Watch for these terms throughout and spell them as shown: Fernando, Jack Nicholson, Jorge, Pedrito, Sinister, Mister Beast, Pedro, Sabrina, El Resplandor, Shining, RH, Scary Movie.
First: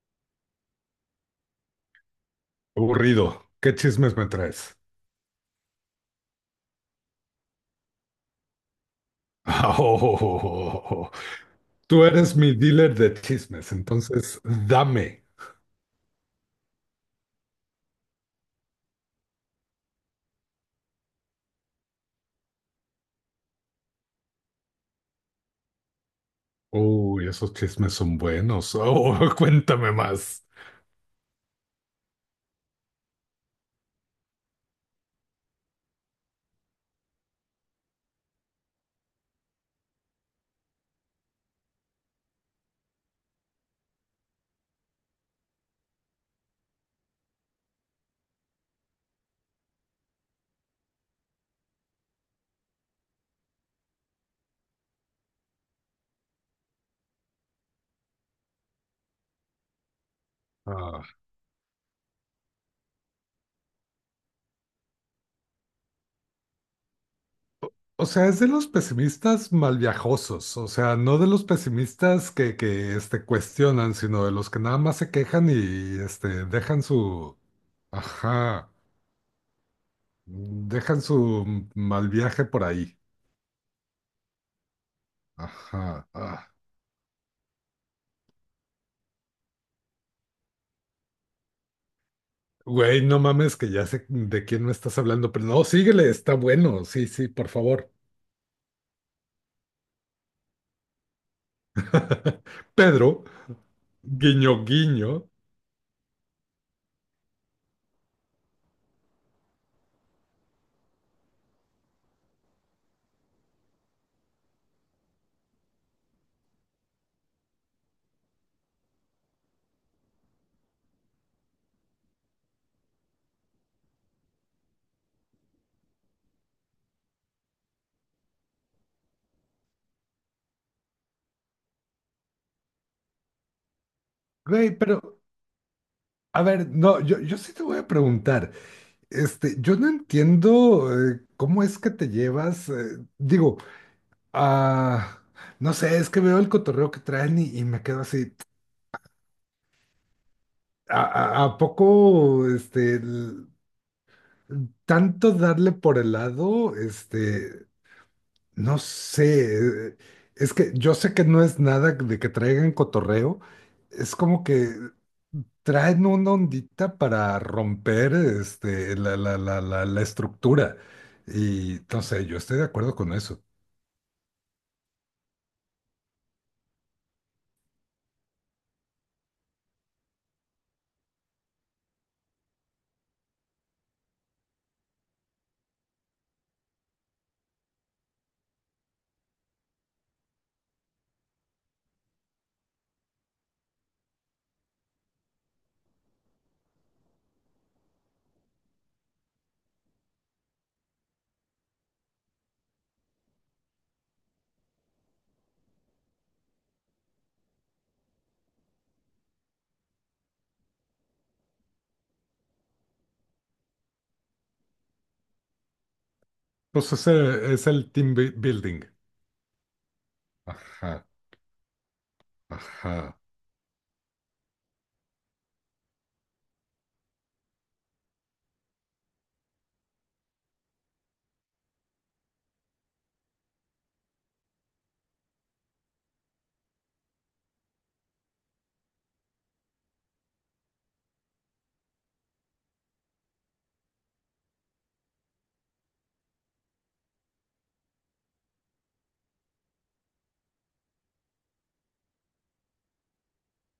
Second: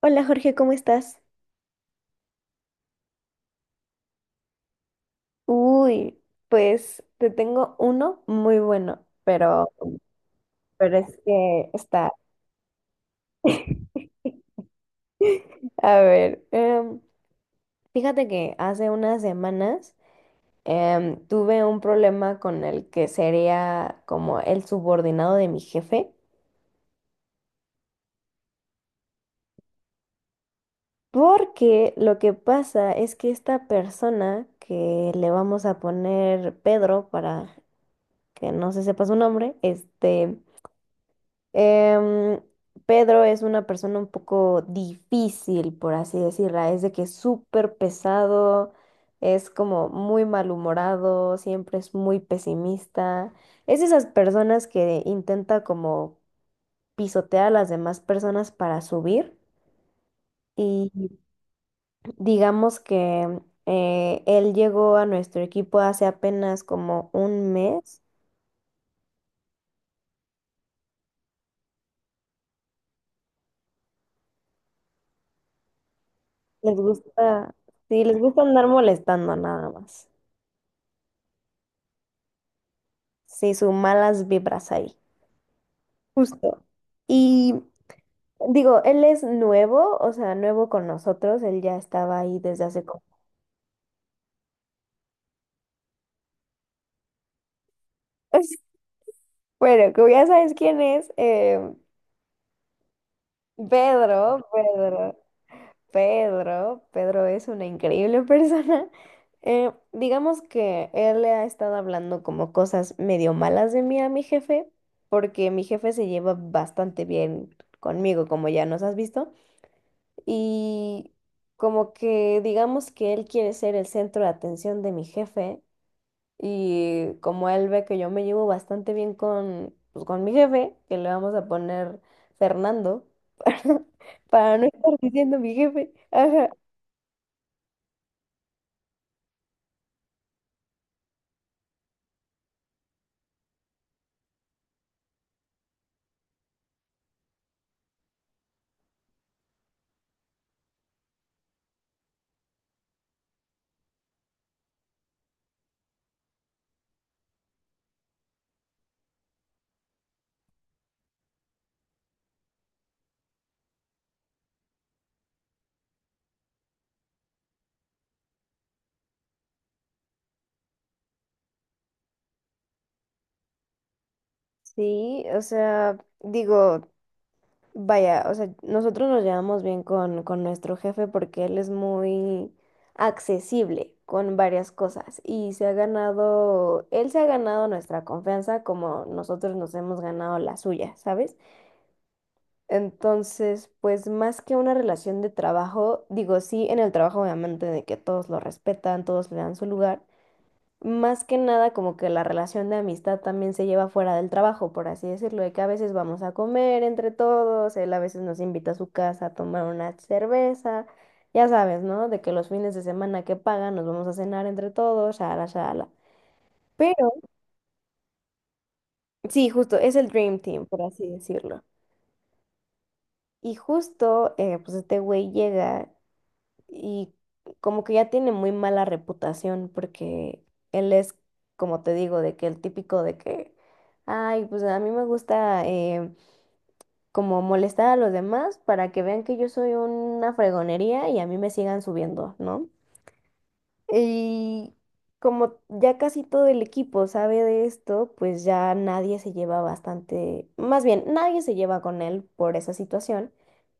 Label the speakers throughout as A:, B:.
A: Hola Jorge, ¿cómo estás?
B: Aburrido. ¿Qué chismes me traes?
A: Uy, pues te tengo uno muy bueno, pero
B: Oh,
A: es que
B: tú
A: está.
B: eres mi dealer de chismes, entonces dame.
A: A ver, fíjate que hace unas semanas tuve un problema con el que sería como el subordinado de mi jefe,
B: Uy, esos chismes son buenos. Oh, cuéntame más.
A: porque lo que pasa es que esta persona que le vamos a poner Pedro para que no se sepa su nombre, Em, Pedro es una persona un poco difícil, por así decirla. Es de que es súper pesado, es como muy malhumorado, siempre es muy pesimista. Es de esas personas que intenta como pisotear a las demás personas para subir. Y
B: Ah,
A: digamos que él llegó a nuestro equipo hace apenas como un mes.
B: o sea, es de los pesimistas malviajosos, o sea, no de los pesimistas que cuestionan, sino de los que nada más se quejan y este,
A: Les
B: dejan su...
A: gusta, sí, les gusta andar
B: Ajá,
A: molestando nada más.
B: dejan su mal viaje por ahí.
A: Sí, sus malas vibras ahí,
B: Ajá, ah.
A: justo. Y digo, él es nuevo, o sea, nuevo con nosotros, él ya estaba ahí desde hace
B: Güey,
A: como...
B: no mames que ya sé de quién me estás hablando, pero no, síguele, está bueno, sí, sí, por favor.
A: Bueno, como ya sabes quién es,
B: Pedro,
A: Pedro,
B: guiño,
A: Pedro,
B: guiño.
A: Pedro, Pedro es una increíble persona. Digamos que él le ha estado hablando como cosas medio malas de mí a mi jefe, porque mi jefe se lleva bastante bien conmigo, como ya nos has visto. Y como que digamos que él quiere ser el centro de atención de mi jefe y como él ve que yo me llevo bastante bien con, pues, con mi jefe, que le vamos a poner Fernando para no
B: Güey,
A: estar
B: pero,
A: diciendo mi jefe.
B: a
A: Ajá.
B: ver, no, yo sí te voy a preguntar, este, yo no entiendo, cómo es que te llevas, digo, ah, no sé, es que veo el cotorreo que traen y me quedo así, ¿a poco, este, tanto darle por el lado, este...? No sé, es que yo sé que no es nada de que traigan cotorreo, es como que traen una ondita para romper este, la estructura. Y no sé, yo estoy de acuerdo con eso.
A: Sí, o sea, digo, vaya, o sea, nosotros nos llevamos bien con nuestro jefe porque él es muy accesible con varias cosas y se ha ganado, él se ha ganado nuestra confianza como nosotros nos hemos ganado la suya, ¿sabes? Entonces, pues más que una relación de trabajo, digo, sí, en el trabajo obviamente de que todos lo respetan, todos le dan su lugar, más que nada, como que la relación de amistad también se lleva fuera del trabajo, por así decirlo, de que a veces vamos a comer entre todos, él a veces nos invita a su casa a tomar una cerveza, ya sabes, ¿no? De que los fines de semana que pagan nos vamos a cenar entre todos, shala, shala.
B: Pues
A: Pero,
B: ese es el building.
A: sí, justo, es el Dream Team, por así
B: Ajá,
A: decirlo.
B: ajá.
A: Y justo, pues este güey llega y como que ya tiene muy mala reputación porque él es, como te digo, de que el típico de que, ay, pues a mí me gusta como molestar a los demás para que vean que yo soy una fregonería y a mí me sigan subiendo, ¿no? Y como ya casi todo el equipo sabe de esto, pues ya nadie se lleva bastante, más bien, nadie se lleva con él por esa situación.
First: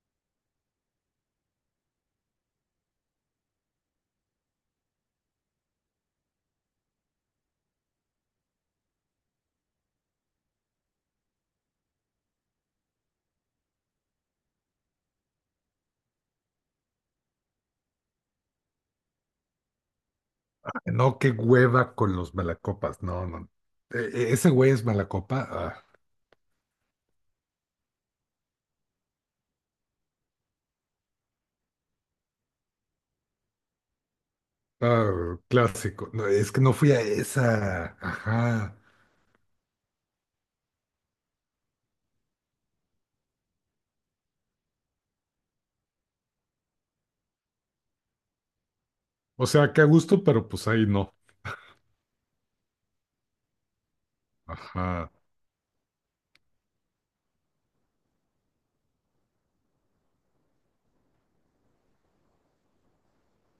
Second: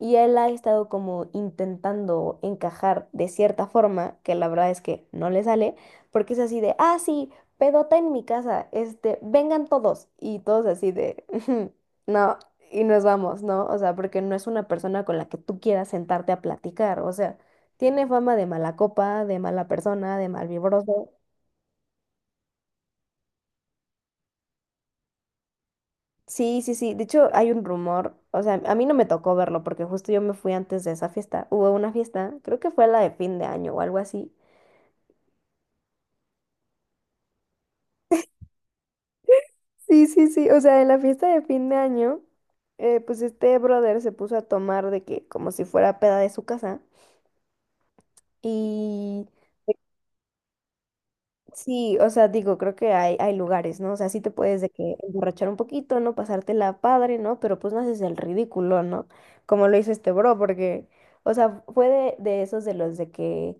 A: Y él ha estado como intentando encajar de cierta forma, que la verdad es que no le sale, porque es así de, ah, sí, pedota en mi casa, este, vengan todos. Y todos así de, no, y nos vamos, ¿no? O sea, porque no es una persona con la que tú quieras sentarte a platicar, o sea, tiene fama de mala copa, de mala persona, de malvibroso.
B: No, qué hueva con los malacopas. No, no. Ese güey es malacopa. Ah,
A: Sí, sí, sí. De hecho, hay un rumor, o sea, a mí no me tocó verlo porque justo yo me fui antes de esa fiesta. Hubo una fiesta, creo que fue la de fin de año o algo así.
B: ah, clásico. No, es que no fui a esa. Ajá.
A: Sí, sí, sí. O sea, en la fiesta de fin de año, pues este brother se puso a tomar de que como si fuera peda de su casa. Y
B: O sea, qué a gusto, pero pues ahí no.
A: sí, o sea, digo, creo que hay lugares, ¿no? O sea, sí te puedes de que
B: Ajá.
A: emborrachar un poquito, ¿no? Pasártela padre, ¿no? Pero pues no haces el ridículo, ¿no? Como lo hizo este bro, porque, o sea, fue de esos de los de que,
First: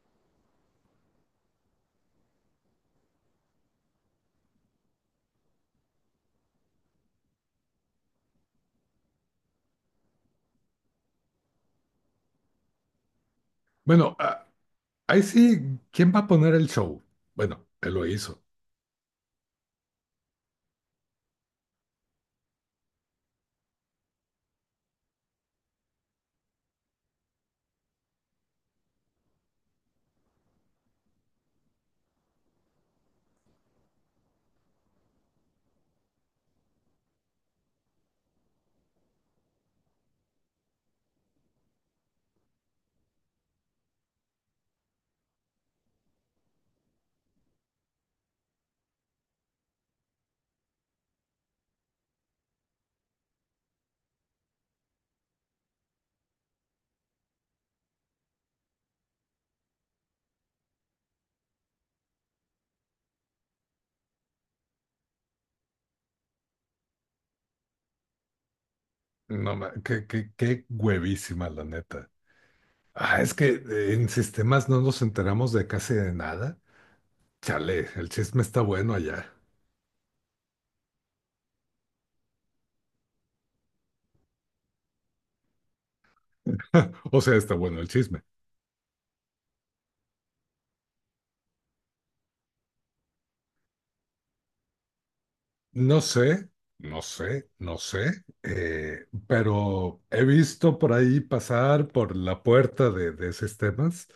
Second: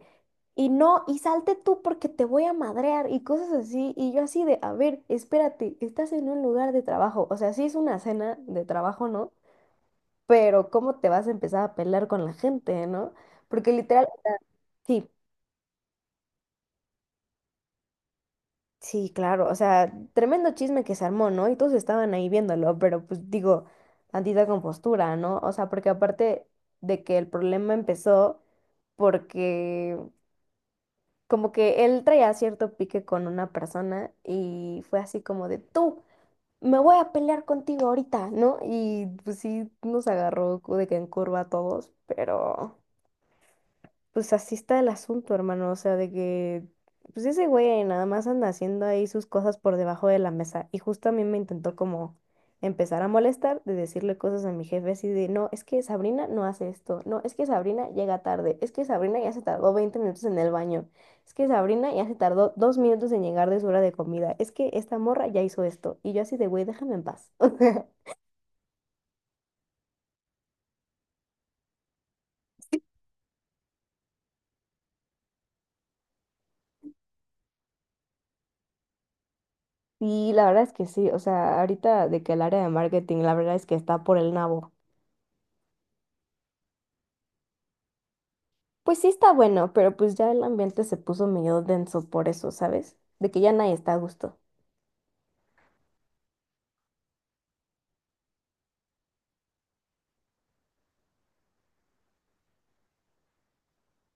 A: y no, y salte tú porque te voy a madrear y cosas así. Y yo así de, a ver, espérate, estás en un lugar de trabajo. O sea, sí es una cena de trabajo, ¿no? Pero ¿cómo te vas a empezar a pelear con la gente, no? Porque literal,
B: Bueno,
A: o sea,
B: ah,
A: sí,
B: ahí sí, ¿quién va a poner el show? Bueno, él lo hizo.
A: sí, claro, o sea, tremendo chisme que se armó, ¿no? Y todos estaban ahí viéndolo, pero pues digo, tantita compostura, ¿no? O sea, porque aparte de que el problema empezó porque como que él traía cierto pique con una persona y fue así como de tú. Me voy a pelear contigo ahorita, ¿no? Y pues sí, nos agarró de que en curva a todos, pero pues así está el asunto, hermano, o sea, de que, pues ese güey nada más anda haciendo ahí sus cosas por debajo de la mesa y justo a mí me intentó como empezar a molestar de decirle cosas a mi jefe así de, no, es que Sabrina no hace esto, no, es que Sabrina llega tarde, es que Sabrina ya se tardó 20 minutos en el baño, es que Sabrina ya se tardó 2 minutos en llegar de su hora de comida, es que esta morra ya hizo esto y yo así de, güey, déjame en paz.
B: No, qué, qué huevísima, la neta. Ah, es que en sistemas no nos enteramos de casi de nada. Chale, el chisme está bueno allá.
A: Y la verdad es que sí, o sea, ahorita de que el área de marketing, la verdad es que está por el nabo.
B: O sea, está bueno el chisme.
A: Pues sí está bueno, pero pues ya el ambiente se puso medio denso por eso, ¿sabes? De que ya nadie está a gusto.
B: No sé, no sé, pero he visto por ahí pasar por la puerta de sistemas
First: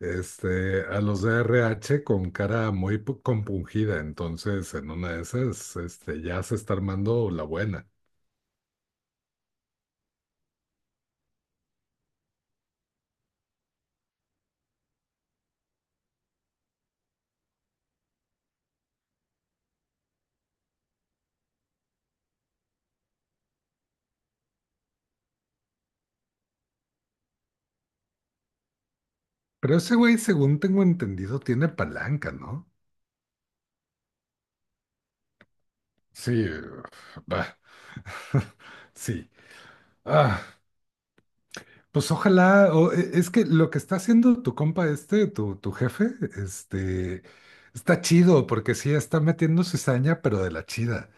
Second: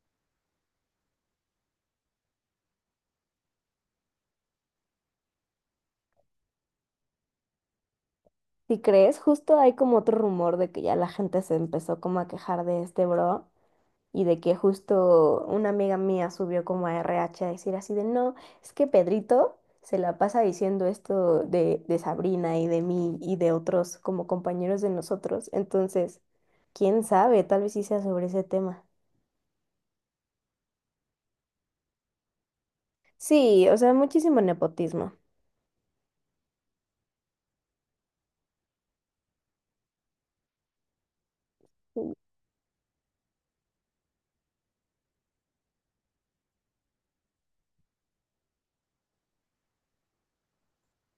B: este, a los de RH con cara muy compungida, entonces en una de esas este, ya se está armando la buena.
A: Si crees, justo hay como otro rumor de que ya la gente se empezó como a quejar de este bro y de que justo una amiga mía subió como a RH a decir así de no, es que Pedrito se la pasa diciendo esto de Sabrina y de mí y de otros como compañeros de nosotros. Entonces, quién sabe, tal vez sí sea sobre ese tema.
B: Pero ese güey, según tengo entendido, tiene palanca, ¿no?
A: Sí, o sea, muchísimo nepotismo.
B: Sí, va. Sí. Ah. Pues ojalá, o es que lo que está haciendo tu compa este, tu jefe, este, está chido, porque sí está metiendo cizaña, pero de la chida.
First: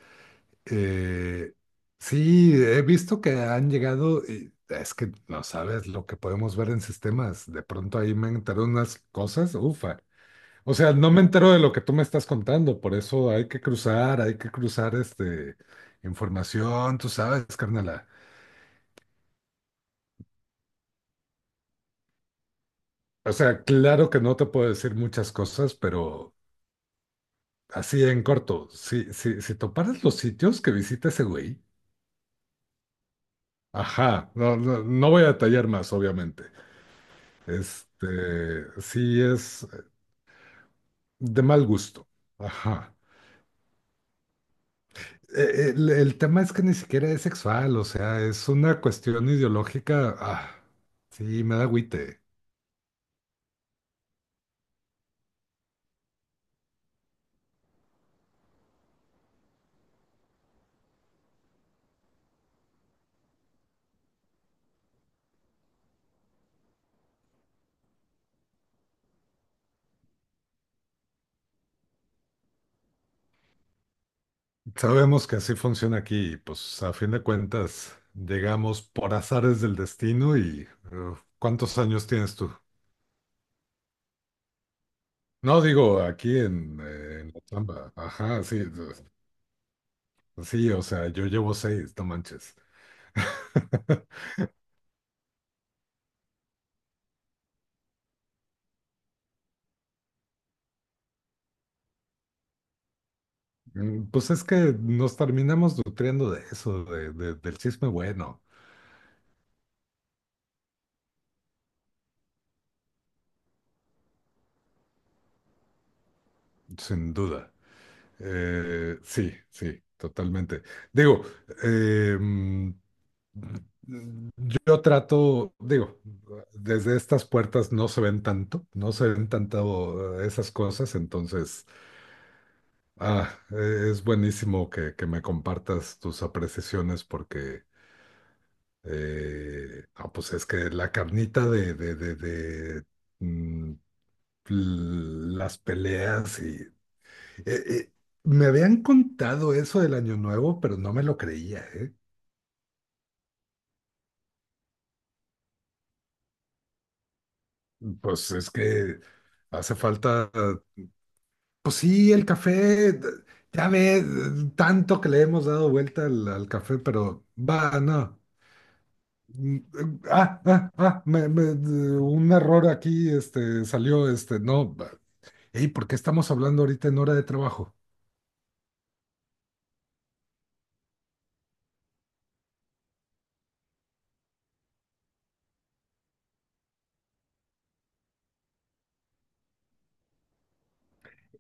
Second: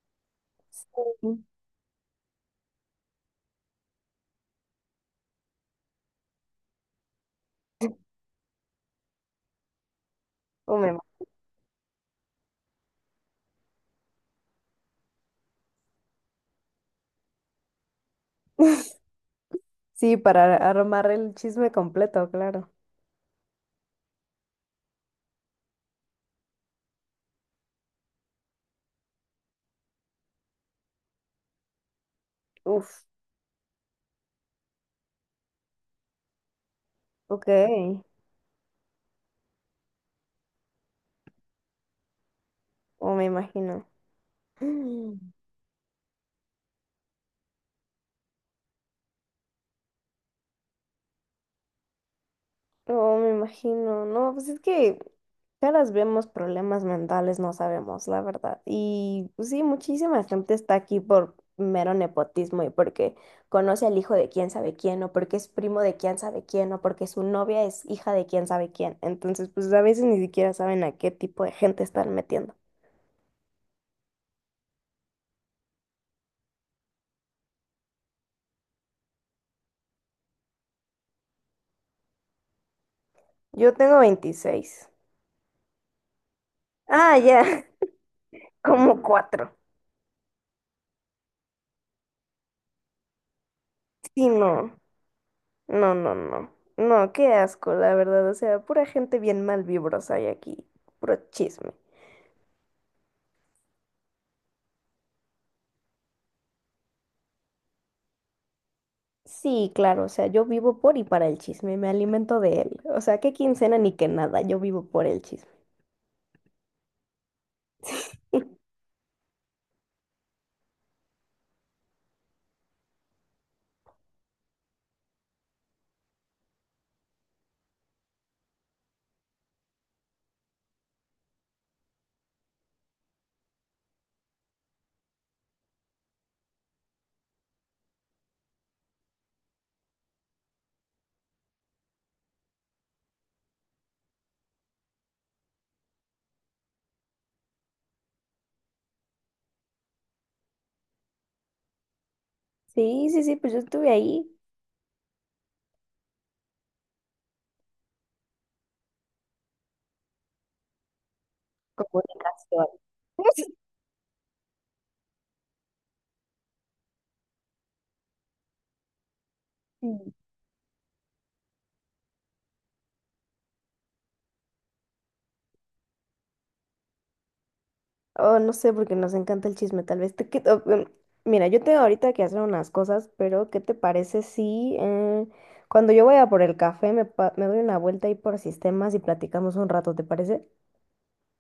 A: Sí.
B: Eh, sí, he visto que han llegado, y es que no sabes lo que podemos ver en sistemas. De pronto ahí me enteré unas cosas, ufa. O
A: O me
B: sea, no me entero de lo que tú me estás contando, por eso hay que cruzar este, información, tú sabes, carnala.
A: sí, para armar el chisme completo, claro.
B: O sea, claro que no te puedo decir muchas cosas, pero así en corto, si toparas los sitios que visita ese güey,
A: Uf,
B: ajá, no voy a detallar más, obviamente.
A: ok.
B: Este, sí es de mal gusto, ajá.
A: Oh, me imagino. Mm,
B: El tema es que ni siquiera es sexual, o sea, es una cuestión ideológica, ah, sí, me da agüite.
A: oh, me imagino. No, pues es que caras vemos problemas mentales, no sabemos, la verdad. Y pues sí, muchísima gente está aquí por mero nepotismo y porque conoce al hijo de quién sabe quién, o porque es primo de quién sabe quién, o porque su novia es hija de quién sabe quién. Entonces, pues a veces ni siquiera saben a qué tipo de gente están metiendo.
B: Sabemos que así funciona aquí, y pues a fin de cuentas, llegamos por azares del destino y, ¿cuántos años tienes tú?
A: Yo tengo 26.
B: No, digo, aquí
A: Ah,
B: en la
A: ya.
B: chamba. Ajá, sí,
A: Como
B: pues,
A: cuatro.
B: sí, o sea, yo llevo seis, no manches.
A: Sí, no. No, no, no. No, qué asco, la verdad. O sea, pura gente bien mal vibrosa hay aquí. Puro chisme.
B: Pues es que nos terminamos nutriendo de eso, de, del chisme bueno,
A: Sí, claro, o sea, yo vivo por y para el chisme, me alimento de él. O sea, qué quincena ni que nada, yo vivo por el chisme.
B: sin duda. Sí, totalmente. Digo, eh, mm, yo trato, digo, desde estas puertas no se ven tanto esas cosas, entonces... Ah, es buenísimo que me compartas tus apreciaciones porque, no, pues es que la carnita de, mm, las peleas y... eh, me habían contado eso del Año Nuevo, pero no me lo creía, ¿eh?
A: Sí, sí, sí, pues yo estuve ahí.
B: Pues es que hace falta, pues sí, el
A: Comunicación.
B: café, ya ve, tanto que le hemos dado vuelta al, al café, pero va, no. Un error aquí, este, salió, este, no, ey, ¿por qué estamos hablando ahorita en hora de trabajo?
A: Oh, no sé, porque nos encanta el chisme, tal vez. Te, que- oh, mira, yo tengo ahorita que hacer unas cosas, pero ¿qué te parece si cuando yo vaya por el café me, pa- me doy una vuelta ahí por sistemas y platicamos un rato, ¿te parece?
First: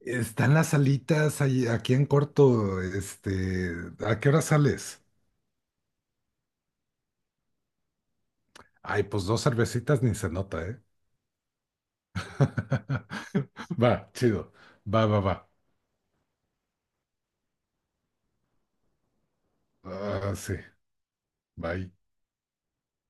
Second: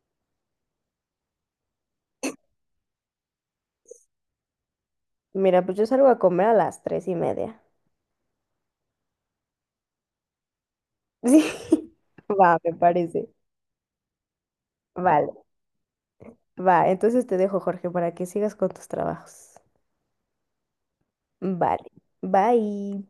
B: Están las salitas ahí, aquí en corto, este, ¿a qué hora sales?
A: Mira, pues yo salgo a comer a las 3:30.
B: Ay, pues dos cervecitas ni se nota, ¿eh?
A: Sí, va, me parece.
B: Va, chido,
A: Vale,
B: va.
A: va. Entonces te dejo, Jorge, para que sigas con tus trabajos.
B: Ah, sí,
A: Vale,
B: bye.
A: bye.